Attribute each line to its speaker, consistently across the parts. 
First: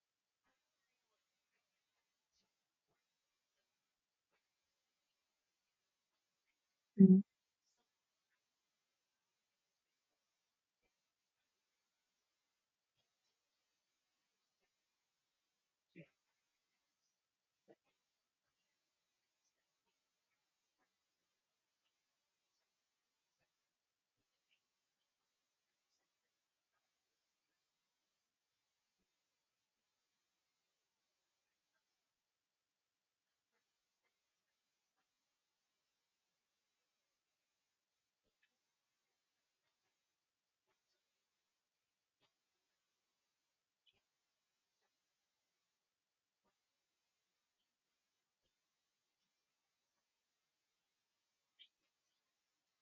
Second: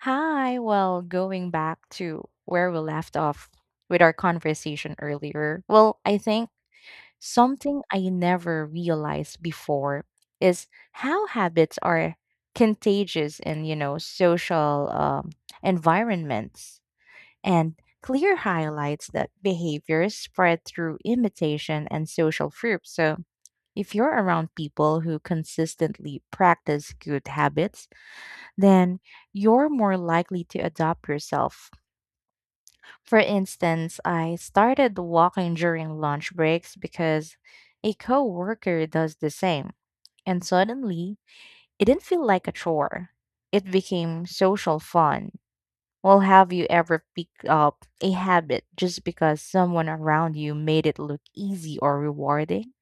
Speaker 1: Hi. Well, going back to where we left off with our conversation earlier, well, I think
Speaker 2: Mm.
Speaker 1: something I never realized before is how habits are contagious in, you know, social environments. And clear highlights that behaviors spread through imitation and social proof. So if you're around people who consistently practice good habits, then you're more likely to adopt yourself. For instance, I started walking during lunch breaks because a coworker does the same, and suddenly it didn't feel like a chore. It became social fun. Well, have you ever picked up a habit just because someone around you made it look easy or rewarding?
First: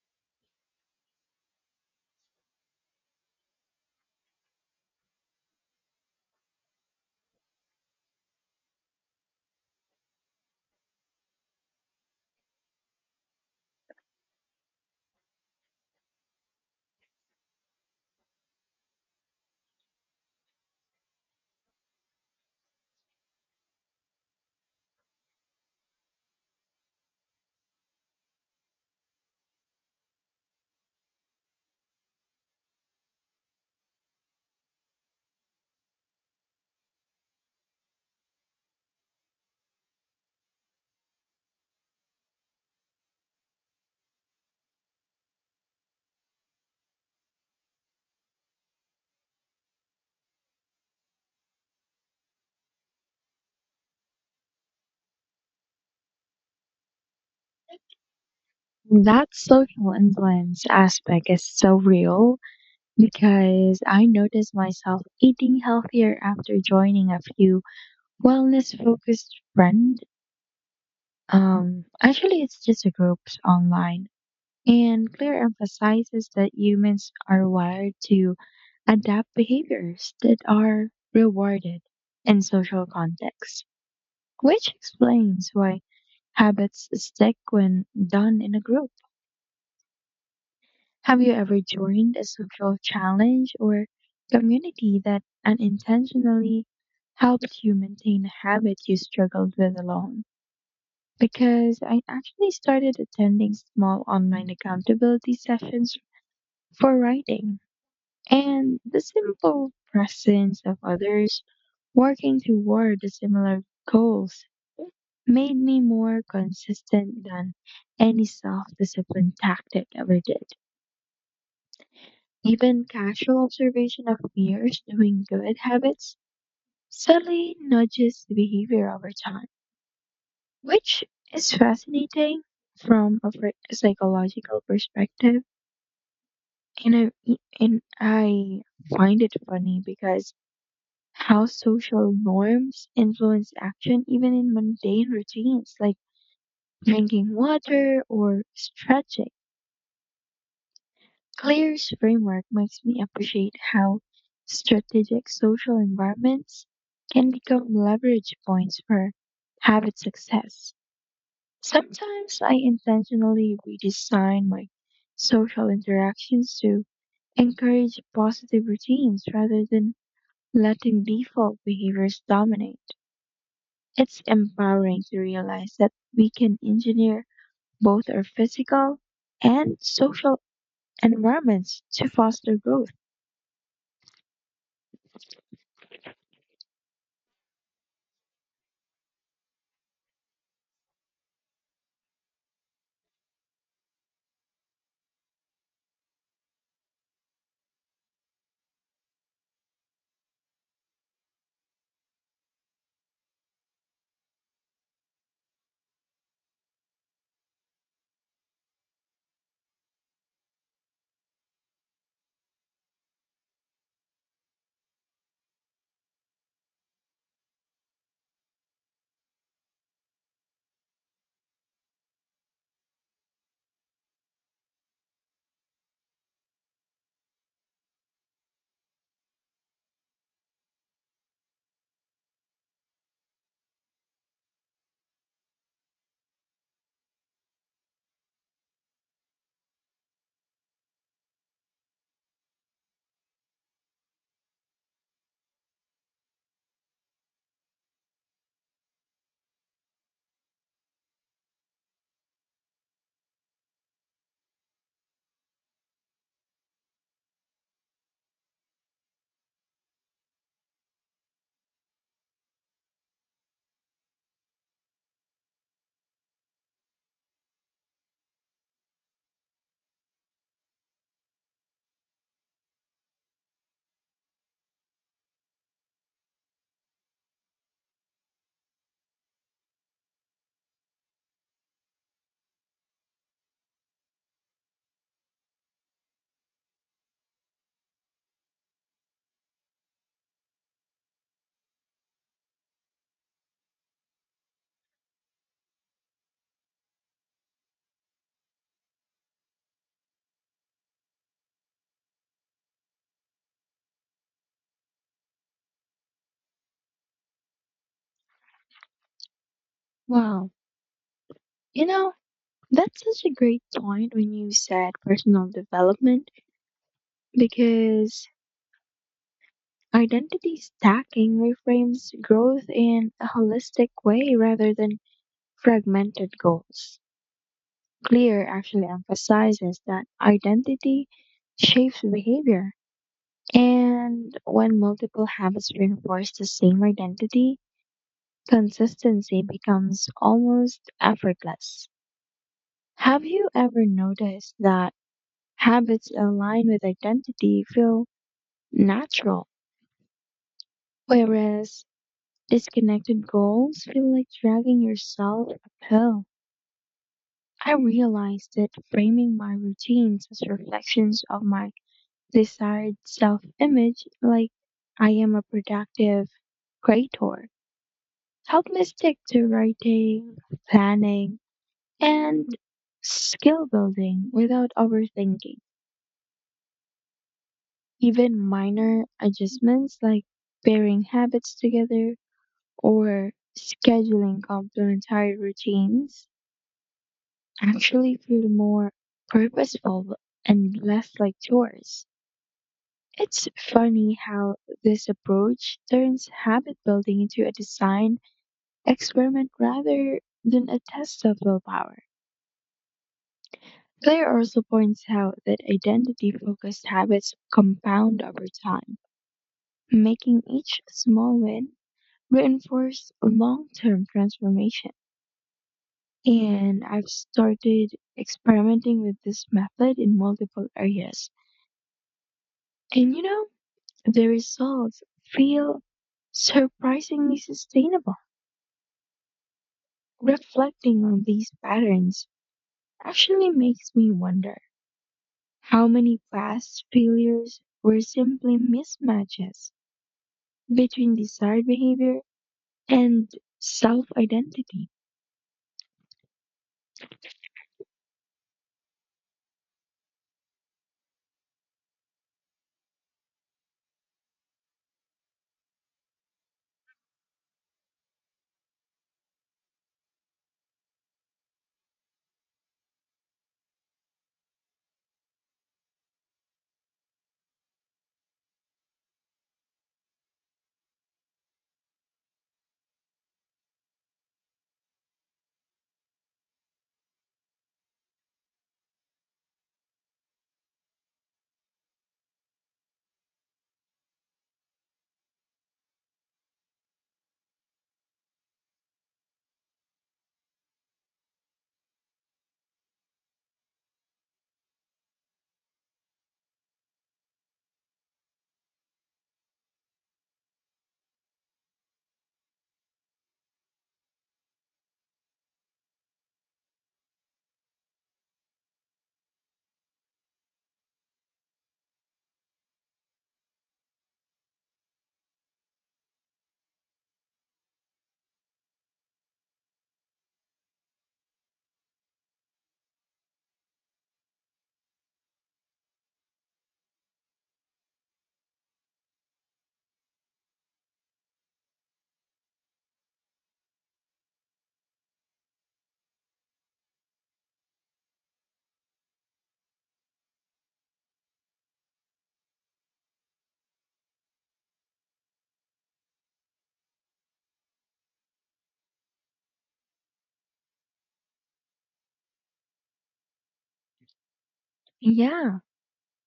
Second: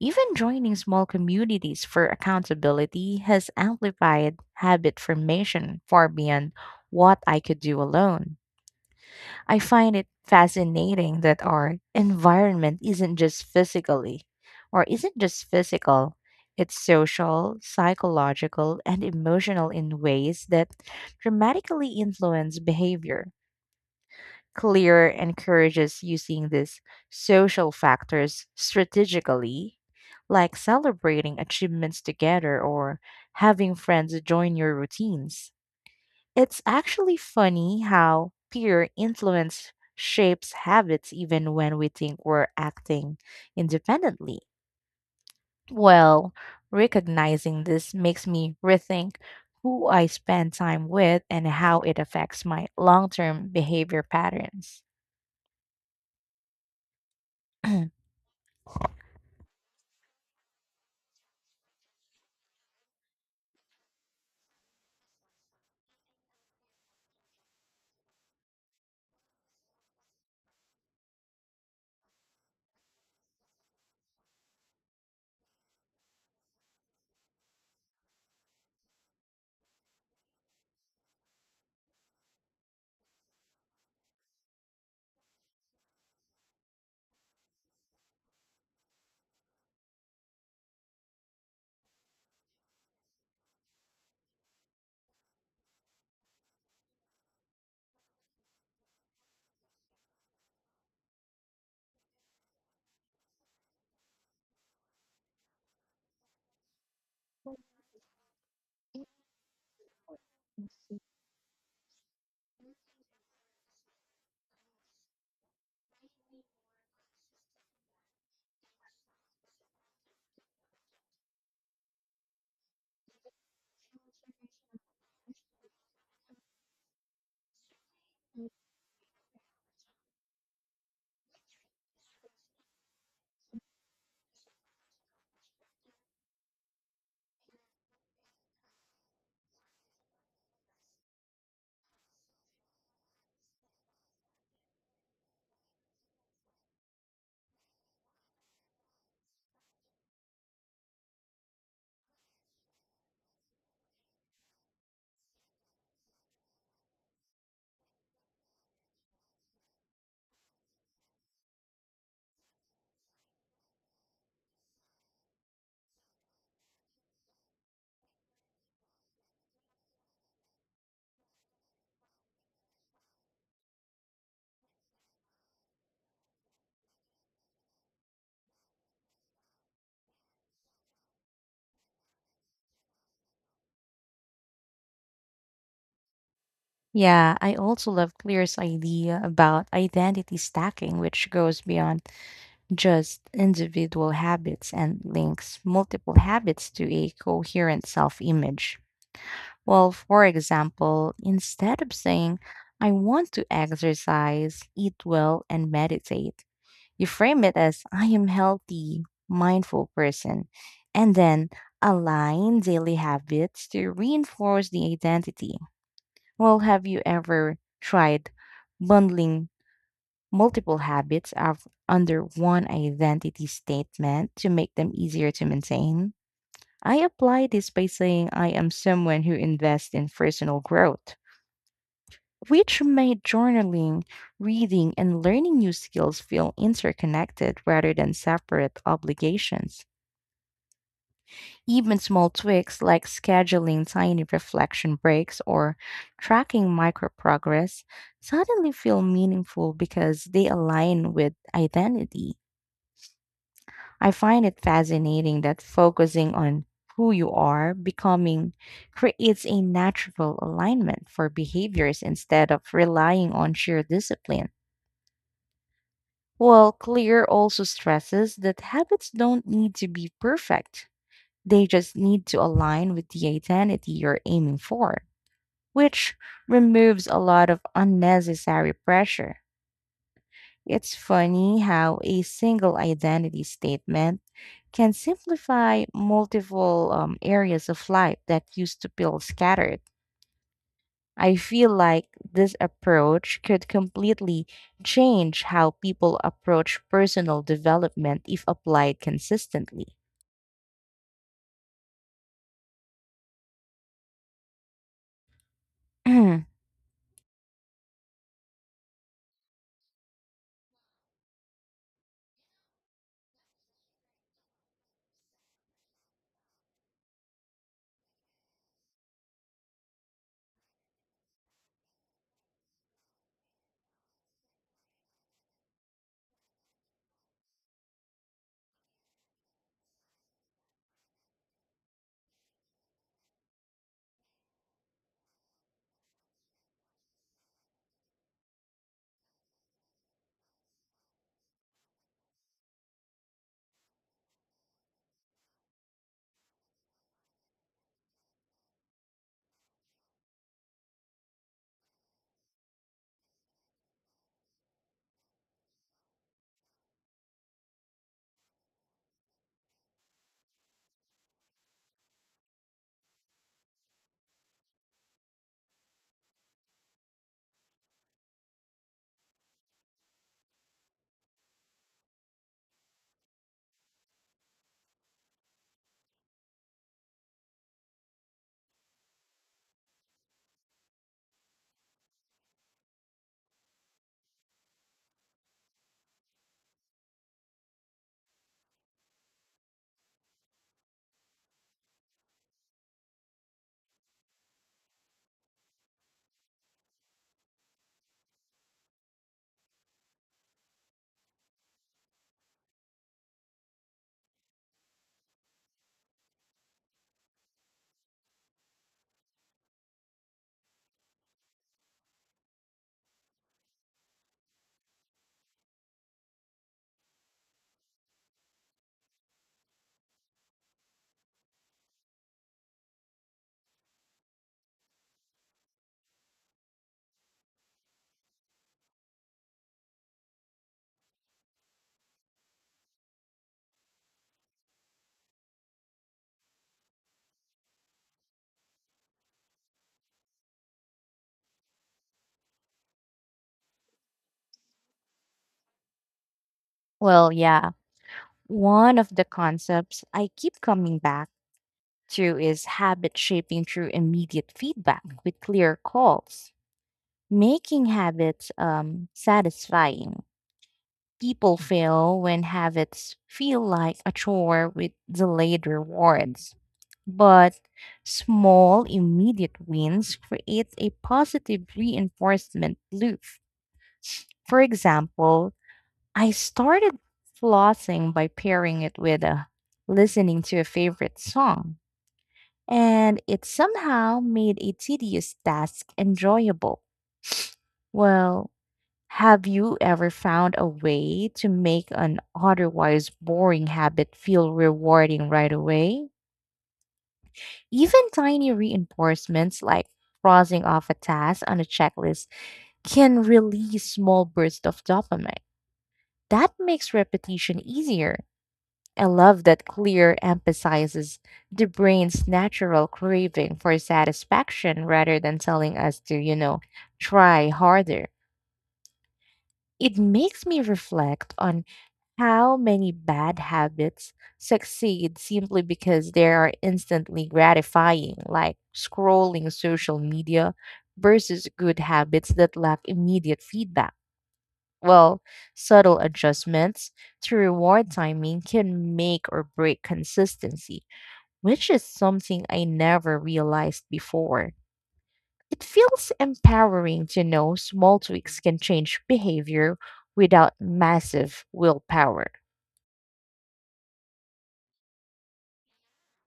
Speaker 1: Even joining small communities for accountability has amplified habit formation far beyond what I could do alone. I find it fascinating that our environment isn't just physical, it's social, psychological, and emotional in ways that dramatically influence behavior. Clear encourages using these social factors strategically, like celebrating achievements together or having friends join your routines. It's actually funny how peer influence shapes habits even when we think we're acting independently. Well, recognizing this makes me rethink who I spend time with and how it affects my long term behavior patterns.
Speaker 2: That social influence aspect is so real because I noticed myself eating healthier after joining a few wellness focused friends. Actually, it's just a groups online. And Claire emphasizes that humans are wired to adapt behaviors that are rewarded in social contexts, which explains why habits stick when done in a group. Have you ever joined a social challenge or community that unintentionally helped you maintain a habit you struggled with alone? Because I actually started attending small online accountability sessions for writing, and the simple presence of others working toward the similar goals made me more consistent than any self discipline tactic ever did. Even casual observation of peers doing good habits subtly nudges the behavior over time, which is fascinating from a psychological perspective. And I find it funny because how social norms influence action even in mundane routines like drinking water or stretching. Claire's framework makes me appreciate how strategic social environments can become leverage points for habit success. Sometimes I intentionally redesign my social interactions to encourage positive routines rather than letting default behaviors dominate. It's empowering to realize that we can engineer both our physical and social environments to foster growth.
Speaker 1: Yeah, I also love Clear's idea about identity stacking, which goes beyond just individual habits and links multiple habits to a coherent self image. Well, for example, instead of saying, I want to exercise, eat well, and meditate, you frame it as, I am healthy, mindful person, and then align daily habits to reinforce the identity. Well, have you ever tried bundling multiple habits of under one identity statement to make them easier to maintain? I apply this by saying I am someone who invests in personal growth, which made journaling, reading, and learning new skills feel interconnected rather than separate obligations. Even small tweaks like scheduling tiny reflection breaks or tracking micro progress suddenly feel meaningful because they align with identity. I find it fascinating that focusing on who you are becoming creates a natural alignment for behaviors instead of relying on sheer discipline. While Clear also stresses that habits don't need to be perfect. They just need to align with the identity you're aiming for, which removes a lot of unnecessary pressure. It's funny how a single identity statement can simplify multiple areas of life that used to feel scattered. I feel like this approach could completely change how people approach personal development if applied consistently.
Speaker 2: Wow. You know, that's such a great point when you said personal development because identity stacking reframes growth in a holistic way rather than fragmented goals. Clear actually emphasizes that identity shapes behavior. And when multiple habits reinforce the same identity, consistency becomes almost effortless. Have you ever noticed that habits aligned with identity feel natural, whereas disconnected goals feel like dragging yourself uphill? I realized that framing my routines as reflections of my desired self image, like I am a productive creator, helped me stick to writing, planning, and skill building without overthinking. Even minor adjustments like pairing habits together or scheduling complementary routines actually feel more purposeful and less like chores. It's funny how this approach turns habit building into a design experiment rather than a test of willpower. Claire also points out that identity focused habits compound over time, making each small win reinforce long term transformation. And I've started experimenting with this method in multiple areas. And you know, the results feel surprisingly sustainable. Reflecting on these patterns actually makes me wonder how many past failures were simply mismatches between desired behavior and self identity.
Speaker 1: Well, yeah, one of the concepts I keep coming back to is habit shaping through immediate feedback with clear calls, making habits satisfying. People fail when habits feel like a chore with delayed rewards. But small, immediate wins create a positive reinforcement loop. For example, I started flossing by pairing it with listening to a favorite song, and it somehow made a tedious task enjoyable. Well, have you ever found a way to make an otherwise boring habit feel rewarding right away? Even tiny reinforcements like crossing off a task on a checklist can release small bursts of dopamine. That makes repetition easier. I love that clear emphasizes the brain's natural craving for satisfaction rather than telling us to, you know, try harder. It makes me reflect on how many bad habits succeed simply because they are instantly gratifying, like scrolling social media, versus good habits that lack immediate feedback. Well, subtle adjustments to reward timing can make or break consistency, which is something I never realized before. It feels empowering to know small tweaks can change behavior without massive willpower.
Speaker 2: Yeah,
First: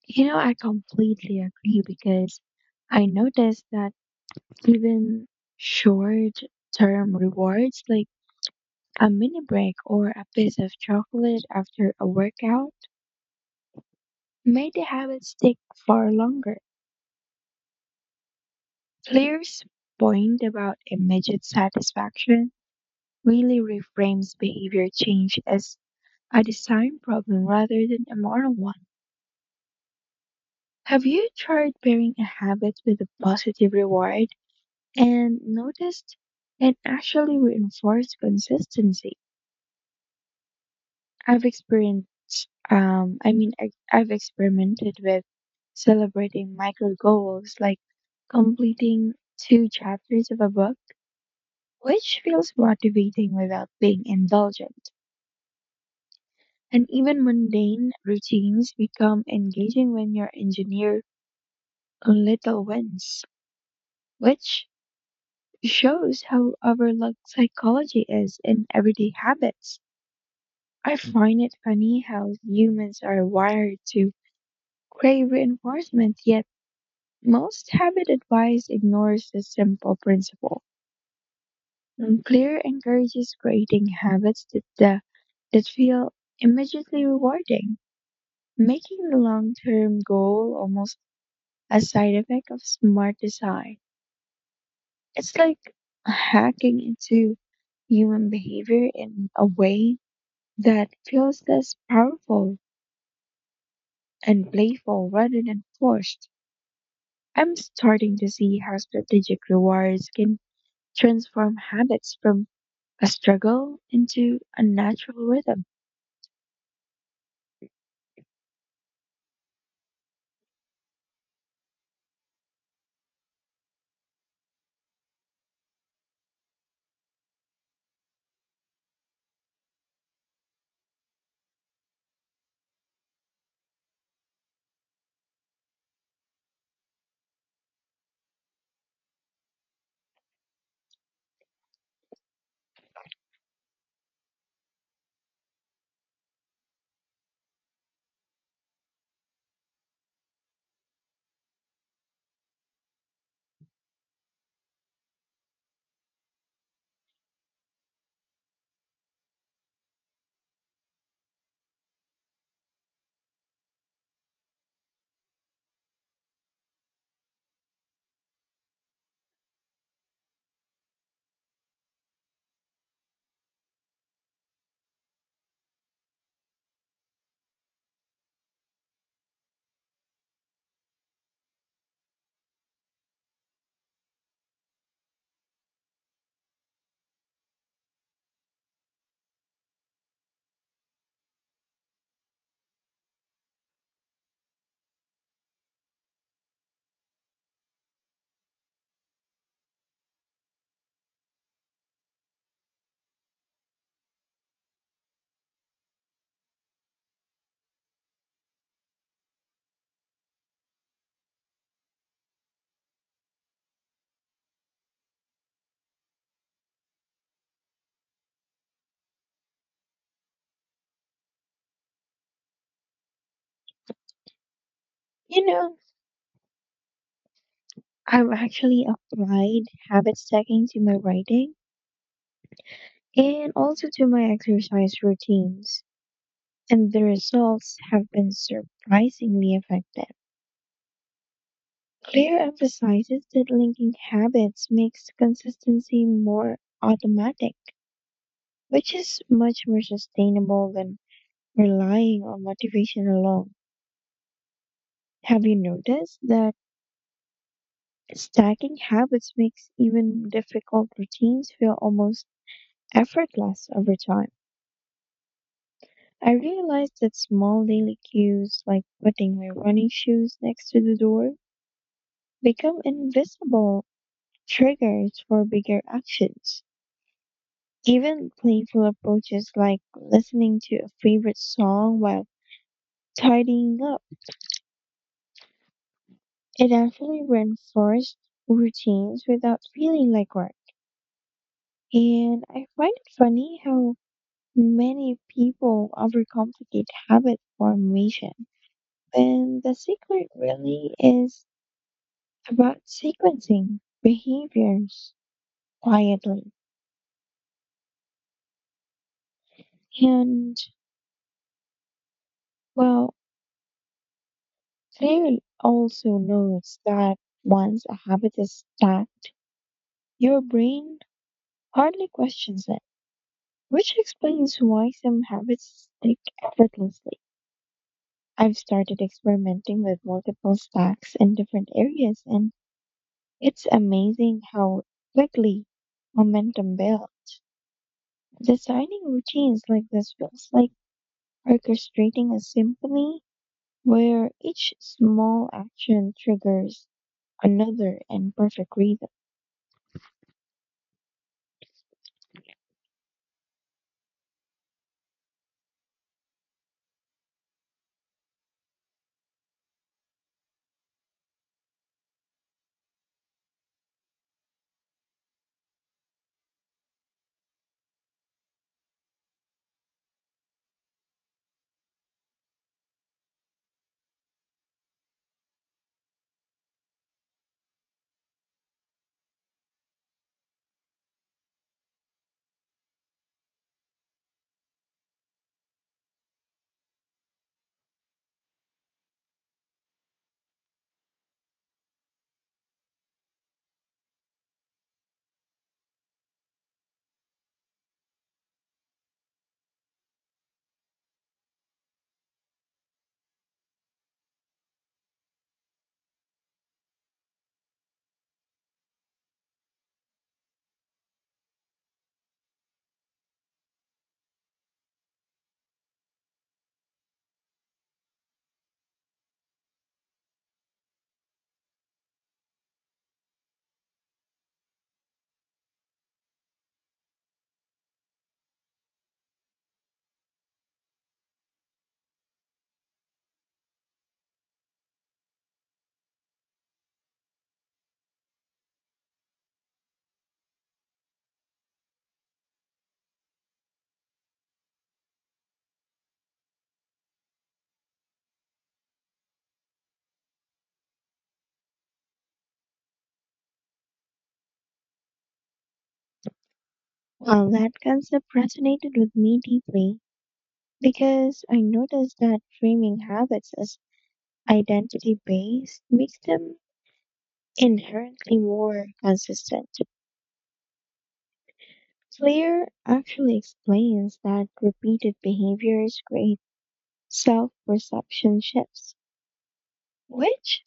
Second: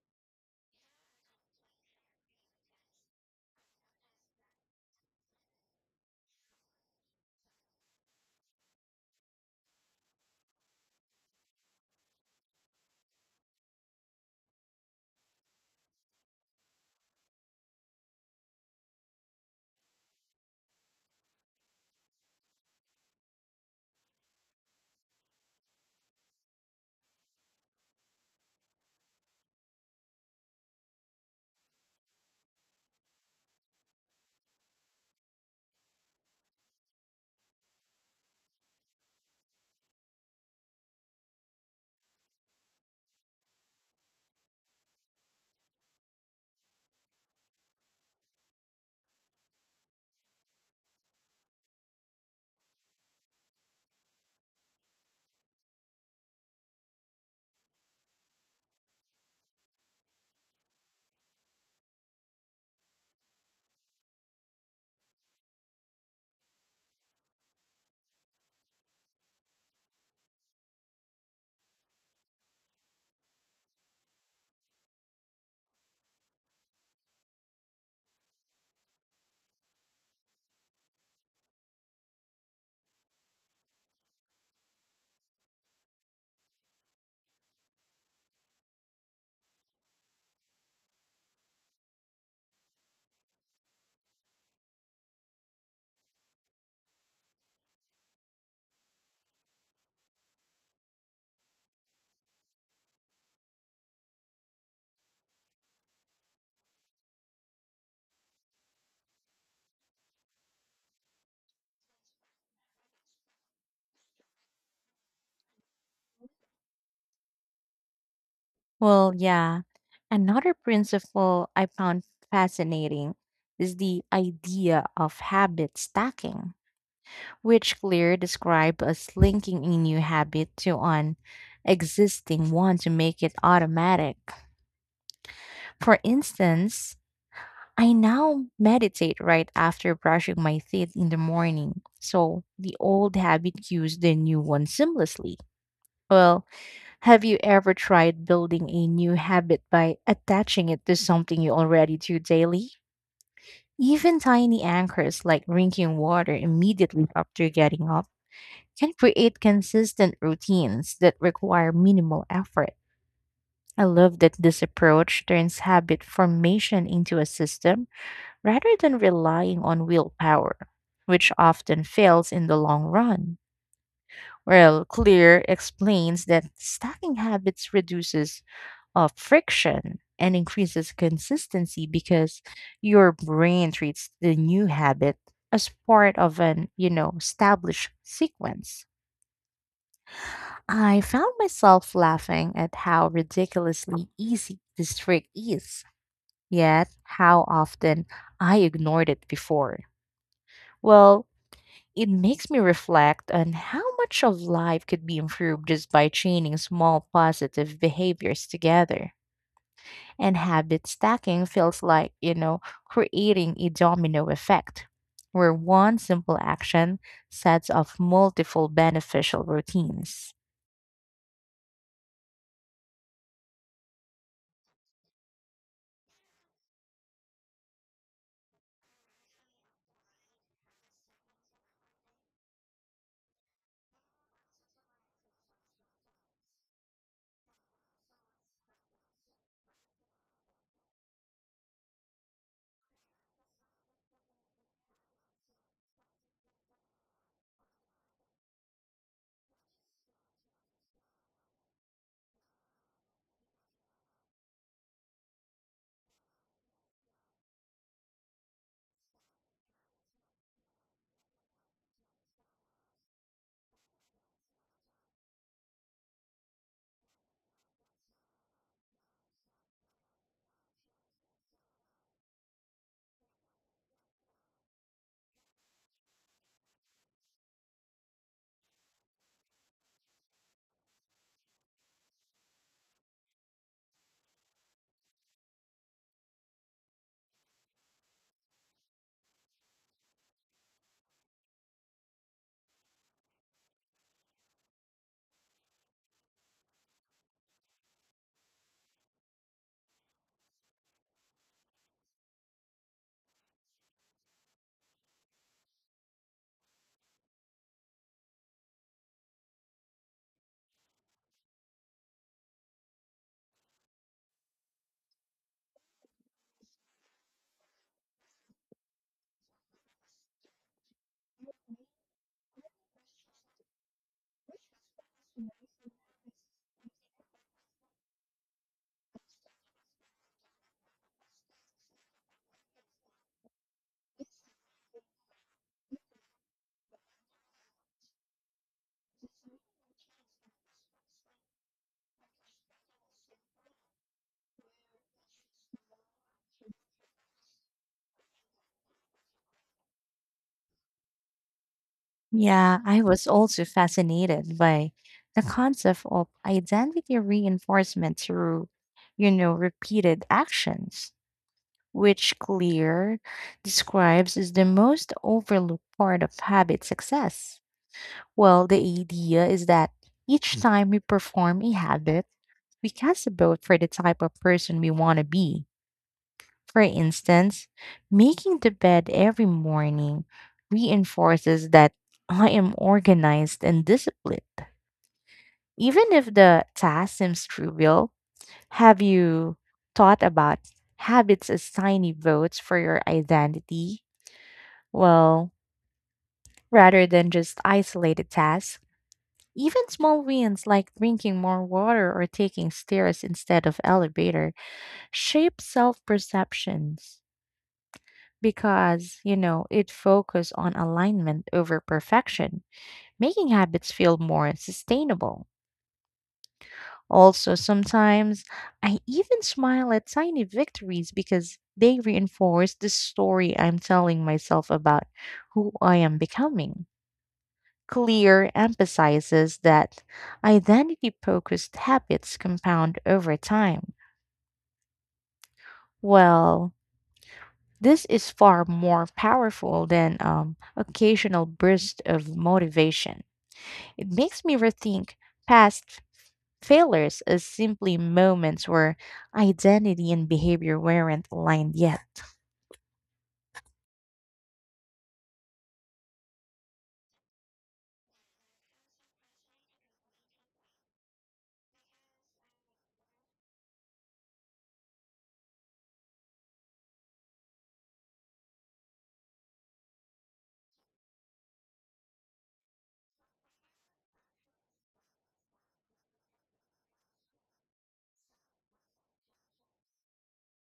Speaker 2: you know, I completely agree because I noticed that even short term rewards like a mini break or a piece of chocolate after a workout made the habit stick far longer. Claire's point about immediate satisfaction really reframes behavior change as a design problem rather than a moral one. Have you tried pairing a habit with a positive reward and noticed it actually reinforced consistency? I've experienced, I mean, I, I've experimented with celebrating micro goals like completing two chapters of a book, which feels motivating without being indulgent. And even mundane routines become engaging when you're engineered on little wins, which shows how overlooked psychology is in everyday habits. I find it funny how humans are wired to crave reinforcement, yet most habit advice ignores this simple principle. Clear encourages creating habits that feel immediately rewarding, making the long term goal almost a side effect of smart design. It's like hacking into human behavior in a way that feels less powerful and playful rather than forced. I'm starting to see how strategic rewards can transform habits from a struggle into a natural rhythm.
Speaker 1: Well, yeah. Another principle I found fascinating is the idea of habit stacking, which Clear described as linking a new habit to an existing one to make it automatic. For instance, I now meditate right after brushing my teeth in the morning, so the old habit cues the new one seamlessly. Well, have you ever tried building a new habit by attaching it to something you already do daily? Even tiny anchors like drinking water immediately after getting up can create consistent routines that require minimal effort. I love that this approach turns habit formation into a system rather than relying on willpower, which often fails in the long run. Well, Clear explains that stacking habits reduces friction and increases consistency because your brain treats the new habit as part of an, you know, established sequence. I found myself laughing at how ridiculously easy this trick is, yet how often I ignored it before. Well, it makes me reflect on how much of life could be improved just by chaining small positive behaviors together. And habit stacking feels like, you know, creating a domino effect, where one simple action sets off multiple beneficial routines.
Speaker 2: You know, I've actually applied habit stacking to my writing and also to my exercise routines, and the results have been surprisingly effective. Clear emphasizes that linking habits makes consistency more automatic, which is much more sustainable than relying on motivation alone. Have you noticed that stacking habits makes even difficult routines feel almost effortless over time? I realized that small daily cues like putting my running shoes next to the door become invisible triggers for bigger actions. Even playful approaches like listening to a favorite song while tidying up, it actually reinforced routines without feeling like work. And I find it funny how many people overcomplicate habit formation when the secret really is about sequencing behaviors quietly. And, well, Clear also notes that once a habit is stacked, your brain hardly questions it, which explains why some habits stick effortlessly. I've started experimenting with multiple stacks in different areas, and it's amazing how quickly momentum builds. Designing routines like this feels like orchestrating a symphony where each small action triggers another in perfect rhythm.
Speaker 1: Yeah, I was also fascinated by the concept of identity reinforcement through, you know, repeated actions, which Clear describes as the most overlooked part of habit success. Well, the idea is that each time we perform a habit, we cast a vote for the type of person we want to be. For instance, making the bed every morning reinforces that I am organized and disciplined. Even if the task seems trivial, have you thought about habits as tiny votes for your identity? Well, rather than just isolated tasks, even small wins like drinking more water or taking stairs instead of elevator shape self-perceptions because, you know, it focuses on alignment over perfection, making habits feel more sustainable. Also, sometimes I even smile at tiny victories because they reinforce the story I'm telling myself about who I am becoming. Clear emphasizes that identity focused habits compound over time. Well, this is far more powerful than occasional bursts of motivation. It makes me rethink past failures as simply moments where identity and behavior weren't aligned yet.
Speaker 2: Well, that concept resonated with me deeply because I noticed that framing habits as identity based makes them inherently more consistent. Clear actually explains that repeated behaviors create self perception shifts, which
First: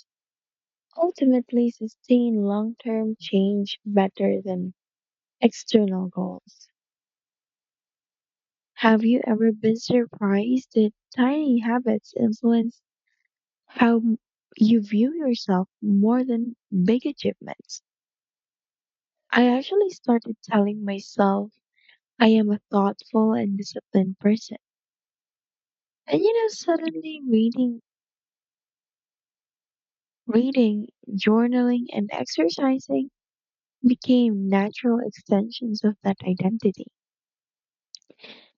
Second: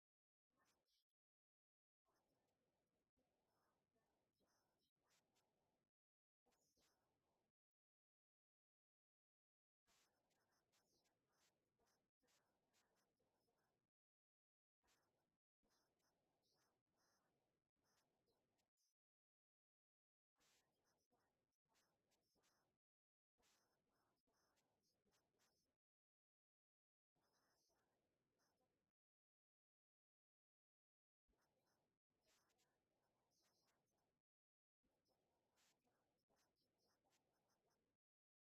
Speaker 2: ultimately sustain long term change better than external goals. Have you ever been surprised that tiny habits influence how you view yourself more than big achievements? I actually started telling myself I am a thoughtful and disciplined person. And you know, suddenly reading, journaling, and exercising became natural extensions of that identity.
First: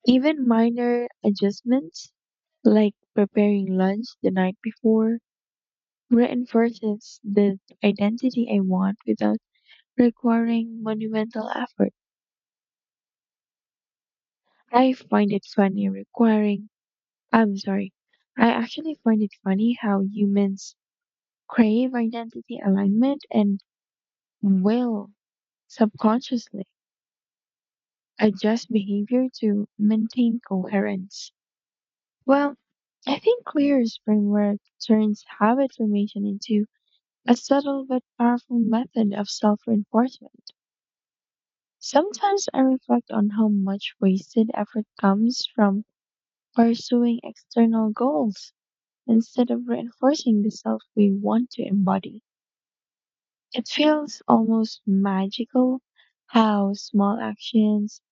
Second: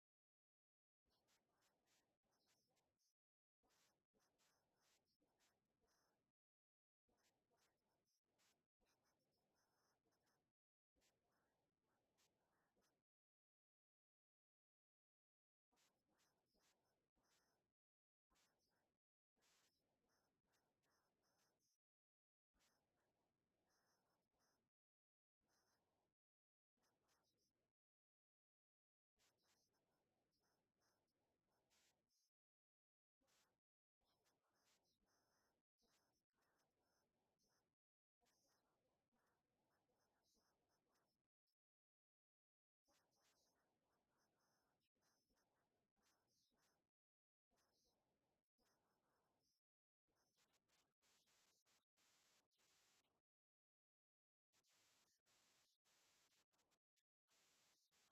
Speaker 2: Even minor adjustments, like preparing lunch the night before, reinforces the identity I want without requiring monumental effort. I find it funny requiring, I'm sorry, I actually find it funny how humans crave identity alignment and will subconsciously adjust behavior to maintain coherence. Well, I think Clear's framework turns habit formation into a subtle but powerful method of self reinforcement. Sometimes I reflect on how much wasted effort comes from pursuing external goals instead of reinforcing the self we want to embody. It feels almost magical how small actions,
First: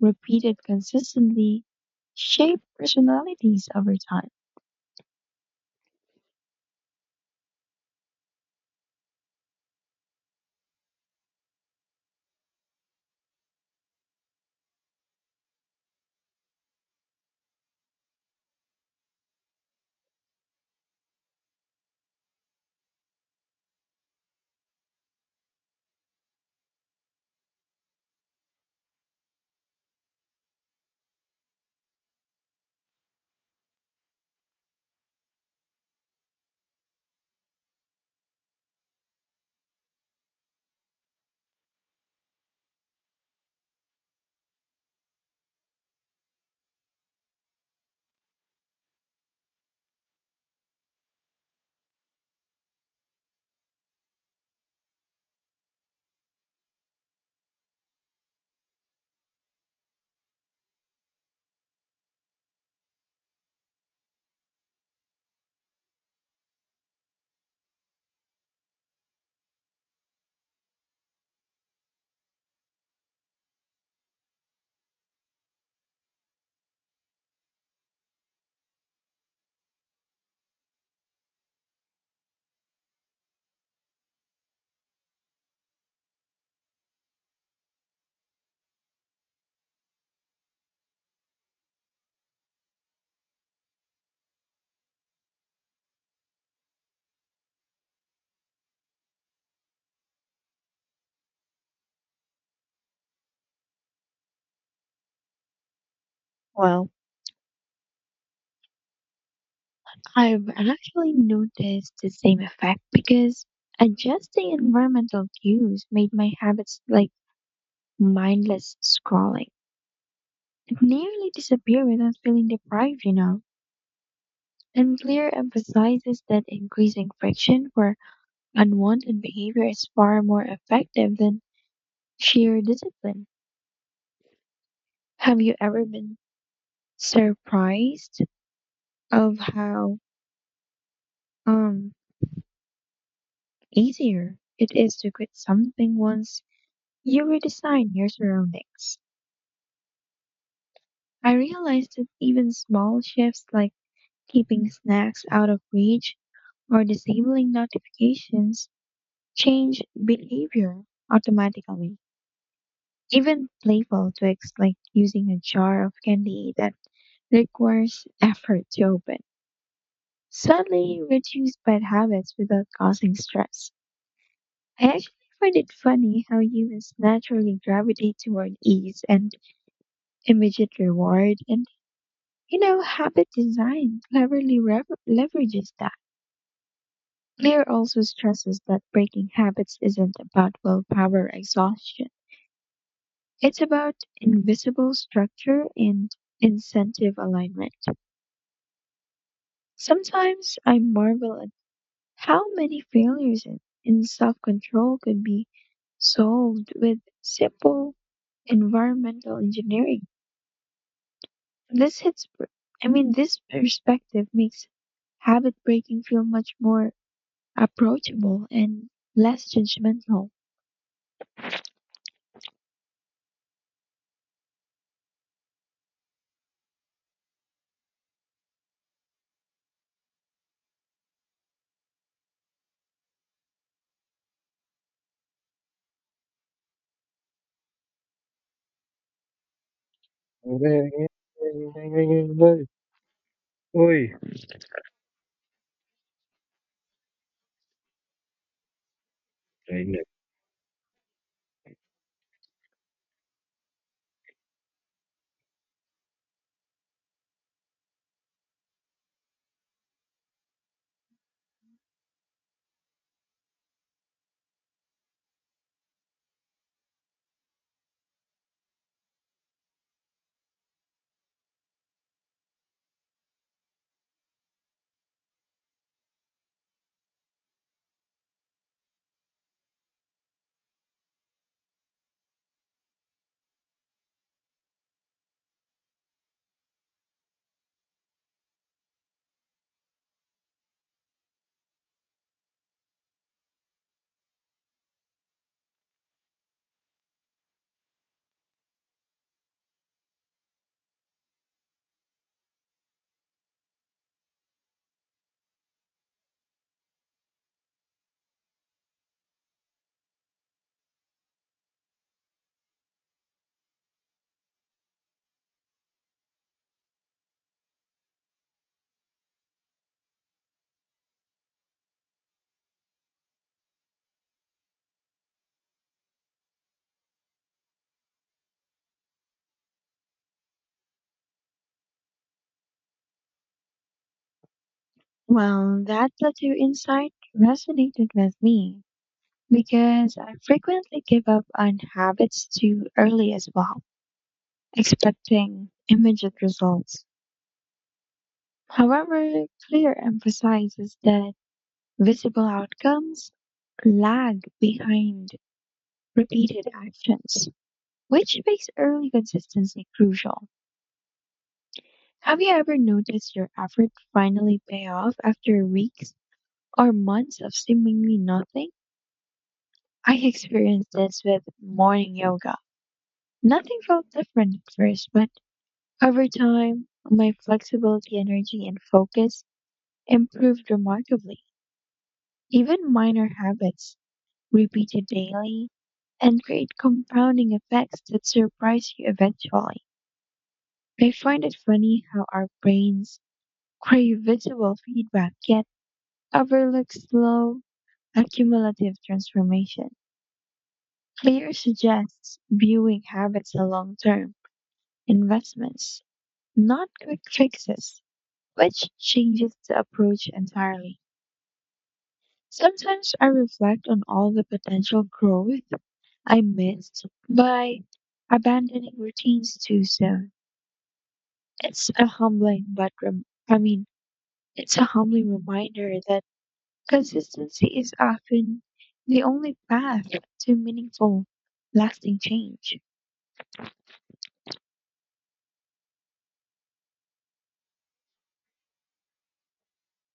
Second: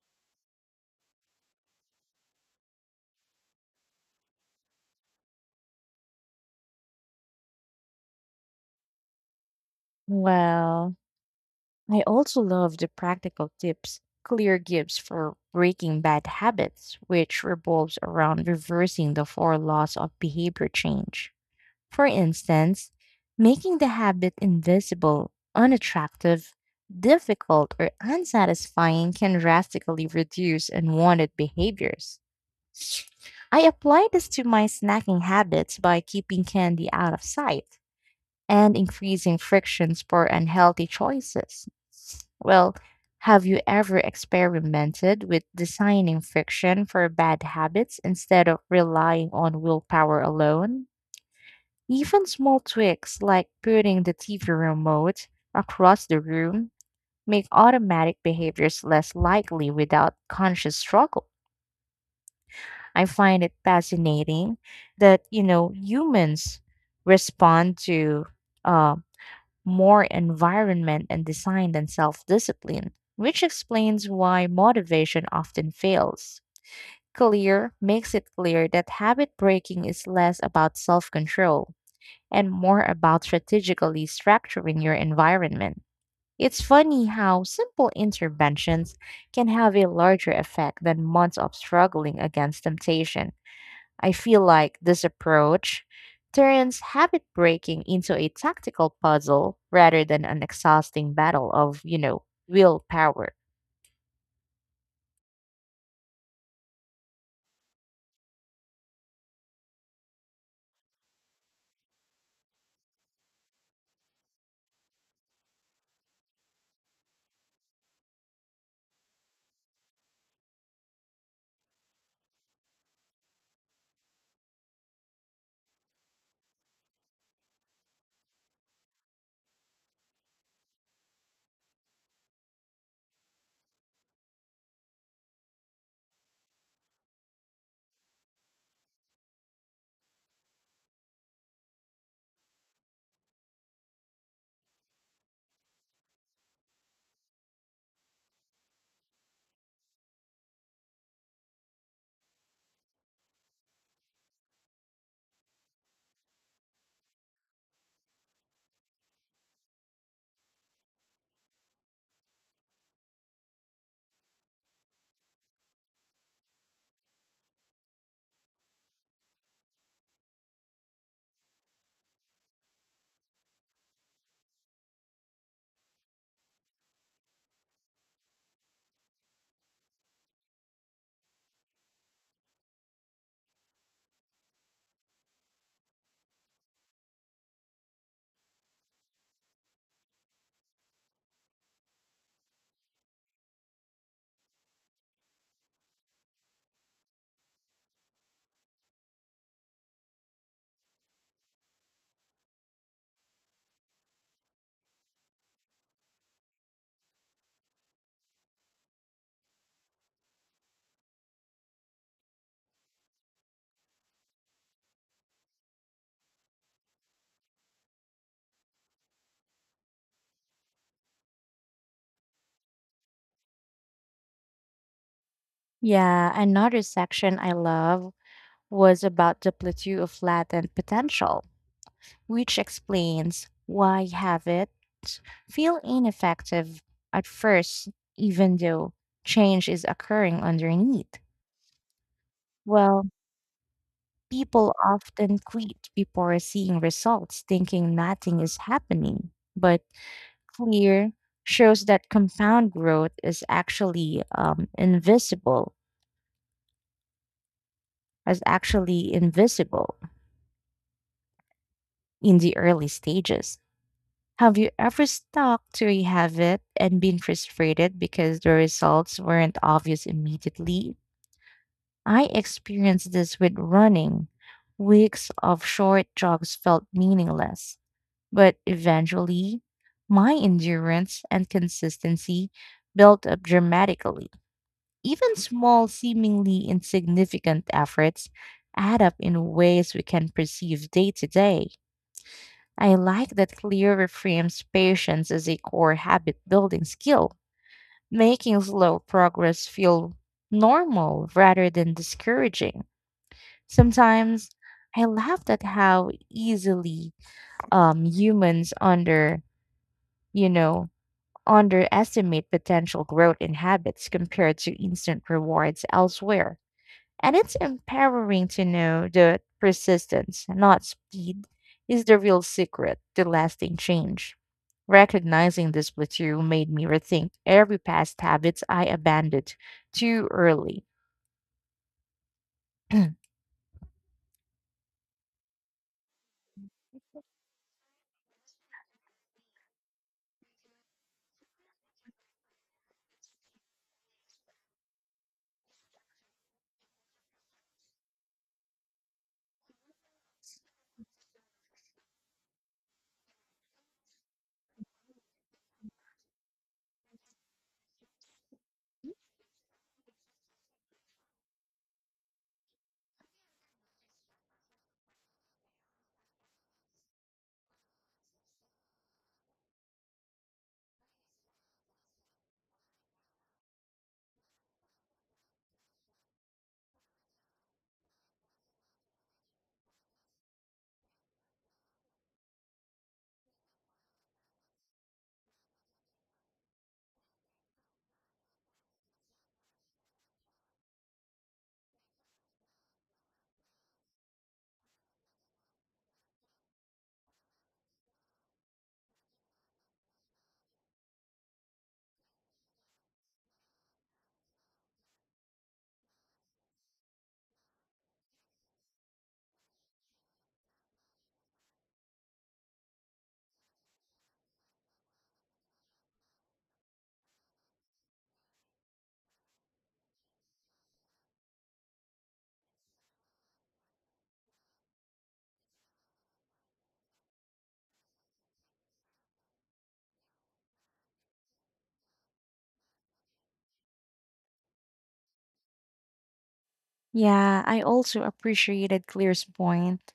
Speaker 2: repeated consistently, shape personalities over time.
Speaker 1: Well, I also love the practical tips Clear gives for breaking bad habits, which revolves around reversing the four laws of behavior change. For instance, making the habit invisible, unattractive, difficult, or unsatisfying can drastically reduce unwanted behaviors. I apply this to my snacking habits by keeping candy out of sight and increasing frictions for unhealthy choices. Well, have you ever experimented with designing friction for bad habits instead of relying on willpower alone? Even small tweaks like putting the TV remote across the room make automatic behaviors less likely without conscious struggle. I find it fascinating that, you know, humans respond to uh, more environment and design than self discipline, which explains why motivation often fails. Clear makes it clear that habit breaking is less about self control and more about strategically structuring your environment. It's funny how simple interventions can have a larger effect than months of struggling against temptation. I feel like this approach turns habit breaking into a tactical puzzle rather than an exhausting battle of, you know, willpower.
Speaker 2: Well, I've actually noticed the same effect because adjusting environmental cues made my habits like mindless scrolling. It nearly disappeared without feeling deprived, you know. And Clear emphasizes that increasing friction for unwanted behavior is far more effective than sheer discipline. Have you ever been surprised of how um easier it is to quit something once you redesign your surroundings? I realized that even small shifts like keeping snacks out of reach or disabling notifications change behavior automatically. Even playful tweaks like using a jar of candy that requires effort to open suddenly reduce bad habits without causing stress. I actually find it funny how humans naturally gravitate toward ease and immediate reward, and you know, habit design cleverly leverages that. Lear also stresses that breaking habits isn't about willpower exhaustion. It's about invisible structure and incentive alignment. Sometimes I marvel at how many failures in self control could be solved with simple environmental engineering. This hits, per- I mean, this perspective makes habit breaking feel much more approachable and less judgmental.
Speaker 1: Yeah, another section I love was about the plateau of latent potential, which explains why habits feel ineffective at first, even though change is occurring
Speaker 2: Uy.
Speaker 1: underneath. Well,
Speaker 2: Naiinip.
Speaker 1: people often quit before seeing results, thinking nothing is happening. But clear shows that compound growth is actually invisible in the early stages. Have you ever stuck to a habit and been frustrated because the results weren't obvious immediately? I experienced this with running. Weeks of short jogs felt meaningless, but eventually, my endurance and consistency built up dramatically. Even small, seemingly insignificant efforts add up in ways we can perceive day to day. I like that Clear reframes patience as a core habit building skill, making slow progress feel normal rather than discouraging. Sometimes I laughed at how easily humans under, you know, underestimate potential growth in habits compared to instant rewards elsewhere. And it's empowering to know that persistence, not speed, is the real secret to lasting change. Recognizing this plateau made me rethink every past habits I abandoned too early.
Speaker 2: Well, that tattoo insight resonated with me because I frequently give up on habits too early as well, expecting immediate results. However, clear emphasizes that visible outcomes lag behind repeated actions, which makes early consistency crucial. Have you ever noticed your effort finally pay off after weeks or months of seemingly nothing? I experienced this with morning yoga. Nothing felt different at first, but over time, my flexibility, energy, and focus improved remarkably. Even minor habits repeated daily and create compounding effects that surprise you eventually. I find it funny how our brains crave visual feedback yet overlook slow, accumulative transformation. Clear suggests viewing habits as long term investments, not quick fixes, which changes the approach entirely. Sometimes I reflect on all the potential growth I missed by abandoning routines too soon. It's a humbling, but rem- I mean, it's a humbling reminder that consistency is often the only path to meaningful, lasting change.
Speaker 1: Yeah, I also appreciated Claire's point,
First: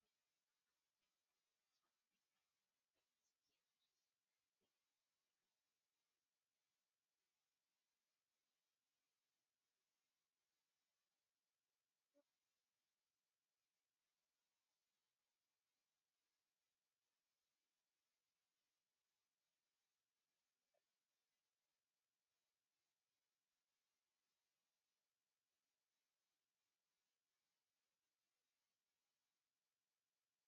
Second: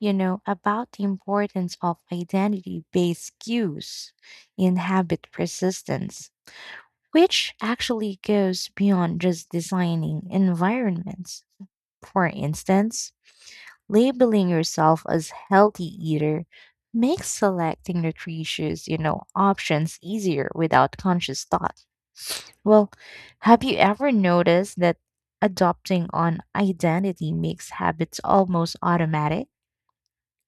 Speaker 1: you know, about the importance of identity based cues in habit persistence, which actually goes beyond just designing environments. For instance, labeling yourself as healthy eater makes selecting nutritious, you know, options easier without conscious thought. Well, have you ever noticed that adopting an identity makes habits almost automatic?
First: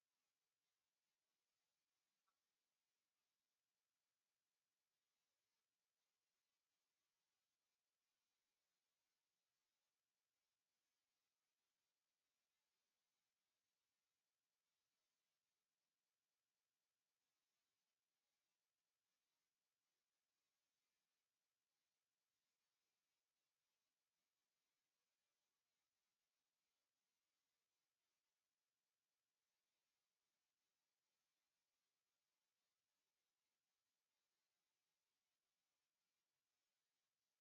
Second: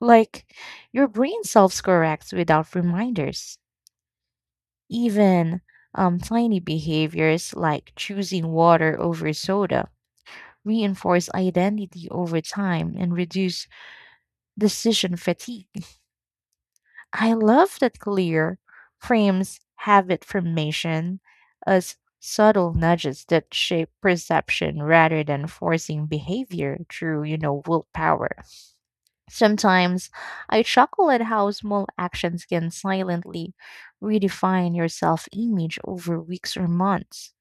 Speaker 1: Like your brain self-corrects without reminders. Even tiny behaviors like choosing water over soda reinforce identity over time and reduce decision fatigue. I love that Clear frames habit formation as subtle nudges that shape perception rather than forcing behavior through, you know, willpower. Sometimes I chuckle at how small actions can silently redefine your self image over weeks or months.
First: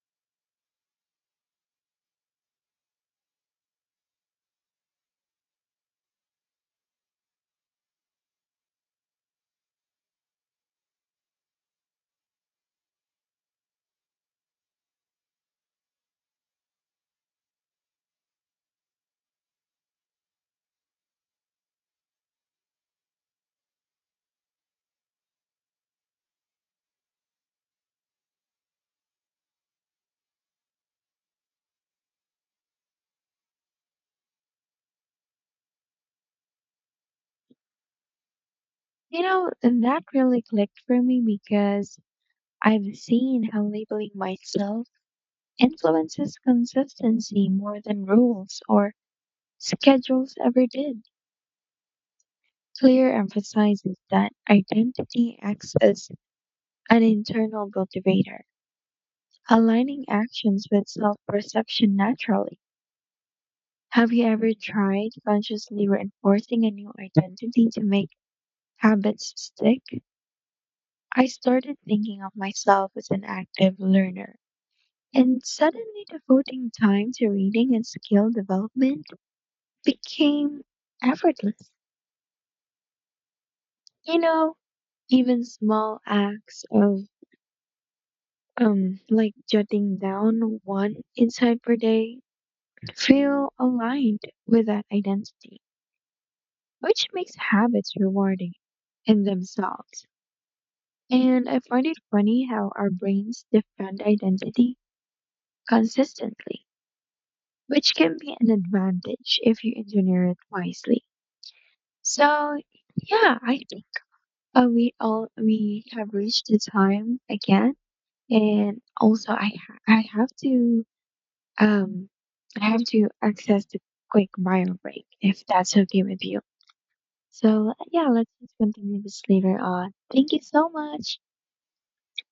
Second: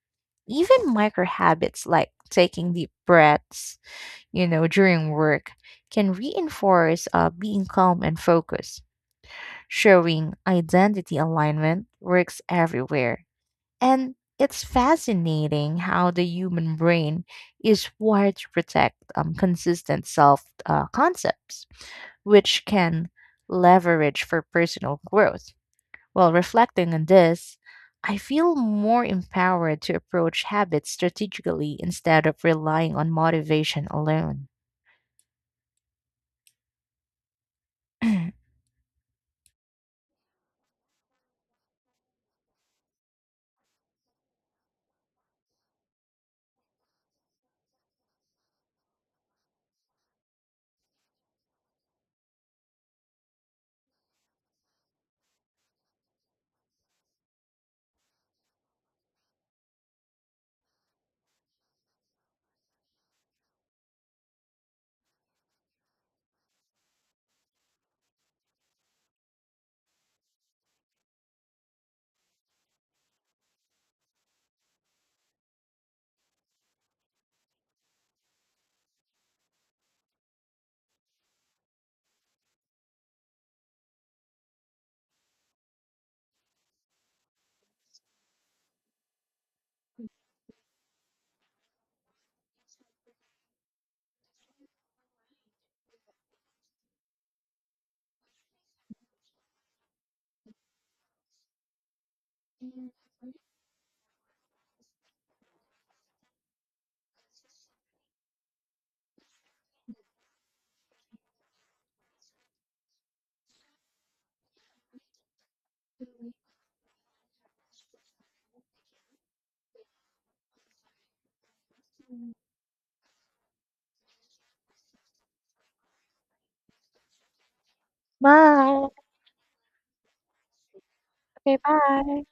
Speaker 1: Even micro habits like taking deep breaths, you know, during work can reinforce being calm and focused, showing identity alignment works everywhere. And it's fascinating how the human brain is wired to protect consistent self concepts, which can leverage for personal growth. While reflecting on this, I feel more empowered to approach habits strategically instead of relying on motivation alone.
Speaker 2: You know, and that really clicked for me because I've seen how labeling myself influences consistency more than rules or schedules ever did. Clear emphasizes that identity acts as an internal motivator, aligning actions with self perception naturally. Have you ever tried consciously reinforcing a new identity to make habits stick? I started thinking of myself as an active learner, and suddenly devoting time to reading and skill development became effortless. You know, even small acts of like jotting down one insight per day feel aligned with that identity, which makes habits rewarding in themselves. And I find it funny how our brains defend identity consistently, which can be an advantage if you engineer it wisely. So yeah, I think we have reached the time again, and also I have to um I have to access the quick bio break if that's okay with you. So yeah, let's just
Speaker 1: Bye.
Speaker 2: continue this later on. Thank you so much.
Speaker 1: Okay, bye.